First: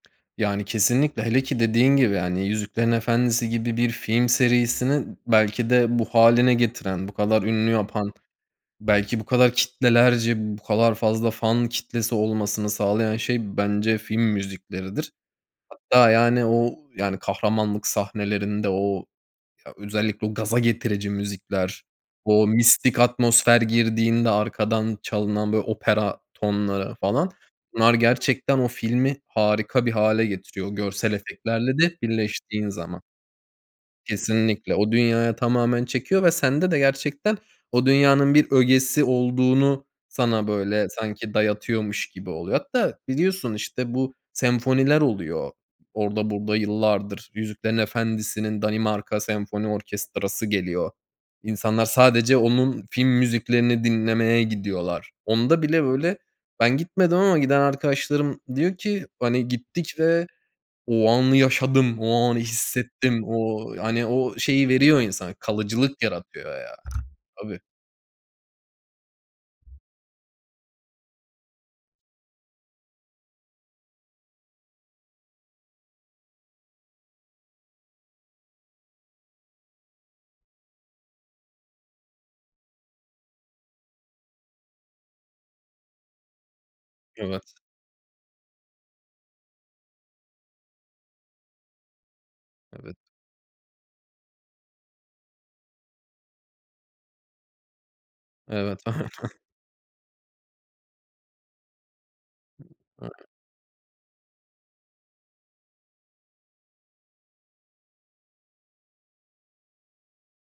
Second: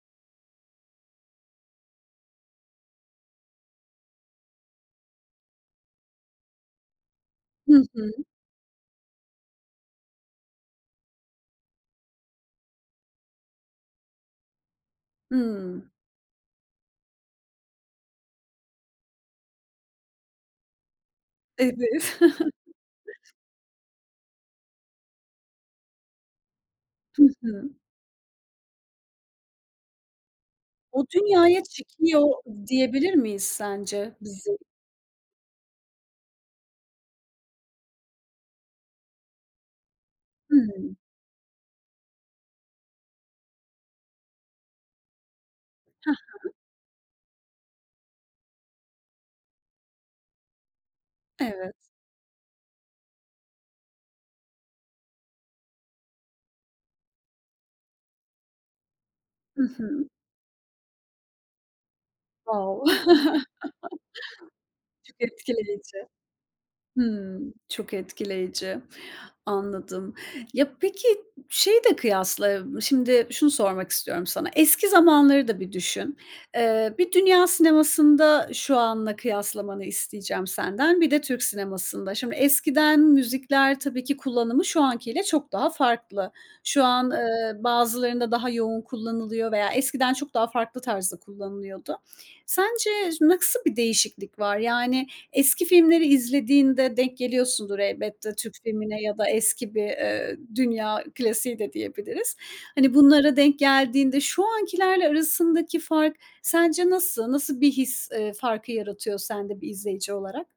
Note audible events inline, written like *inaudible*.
Yani, kesinlikle, hele ki, dediğin gibi, yani, Yüzüklerin Efendisi gibi bir film serisini belki de bu hâline getiren, bu kadar ünlü Hı yapan, hı. belki bu kadar kitlelerce, bu kadar fazla fan kitlesi olmasını sağlayan şey, bence film müzikleridir. Hıı. Hatta, yani, o, yani, kahramanlık sahnelerinde o ya, özellikle o gaza getirici müzikler, Evet. o *chuckles* mistik atmosfer girdiğinde arkadan çalınan bir opera tonları Hı falan. hı. Bunlar gerçekten o filmi harika bir hâle getiriyor, o O görsel dünyaya efektlerle de çekiliyor birleştiğin zaman. diyebilir miyiz sence, bizi? Kesinlikle. O dünyaya tamamen çekiyor ve sende de gerçekten o dünyanın bir ögesi olduğunu sana, böyle, Hıı. sanki, dayatıyormuş gibi oluyor. Hatta biliyorsun, işte, bu senfoniler oluyor, He orda, he. burda. Yıllardır Yüzüklerin Efendisi'nin Danimarka Senfoni Orkestrası geliyor. Evet. İnsanlar sadece onun film müziklerini dinlemeye gidiyorlar. Onda bile, böyle, ben gitmedim ama giden arkadaşlarım diyor ki, "Hani, Hı gittik hı. ve o anı yaşadım, o anı Wow. hissettim." O, hani, o şeyi *chuckles* veriyor Çok insana, etkileyici. kalıcılık yaratıyor, ya. Hımm. Tabii. Çok etkileyici. Anladım. Ya, peki, şeyi de kıyasla, ı şimdi şunu sormak istiyorum sana. Eski zamanları da bir düşün. Eee, bir dünya sinemasında şu anla kıyaslamanı isteyeceğim senden, bir de Türk sinemasında. Şimdi eskiden müzikler, tabii ki, kullanımı şu anki ile çok daha farklı. Şu an, Evet. eee, bazılarında daha yoğun kullanılıyor veya eskiden çok daha farklı tarzda kullanılıyordu. Evet. Sence ş nasıl bir değişiklik var? Yani, eski filmleri izlediğinde denk geliyorsundur elbette. Türk Evet. filmine ya da *chuckles* eski bir, eee, dünya klasiği de diyebiliriz. Hani, *unintelligible* bunlara denk geldiğinde şu ankilerle arasındaki fark sence nasıl? Nasıl bir his, eee, farkı yaratıyor sende bir izleyici olarak?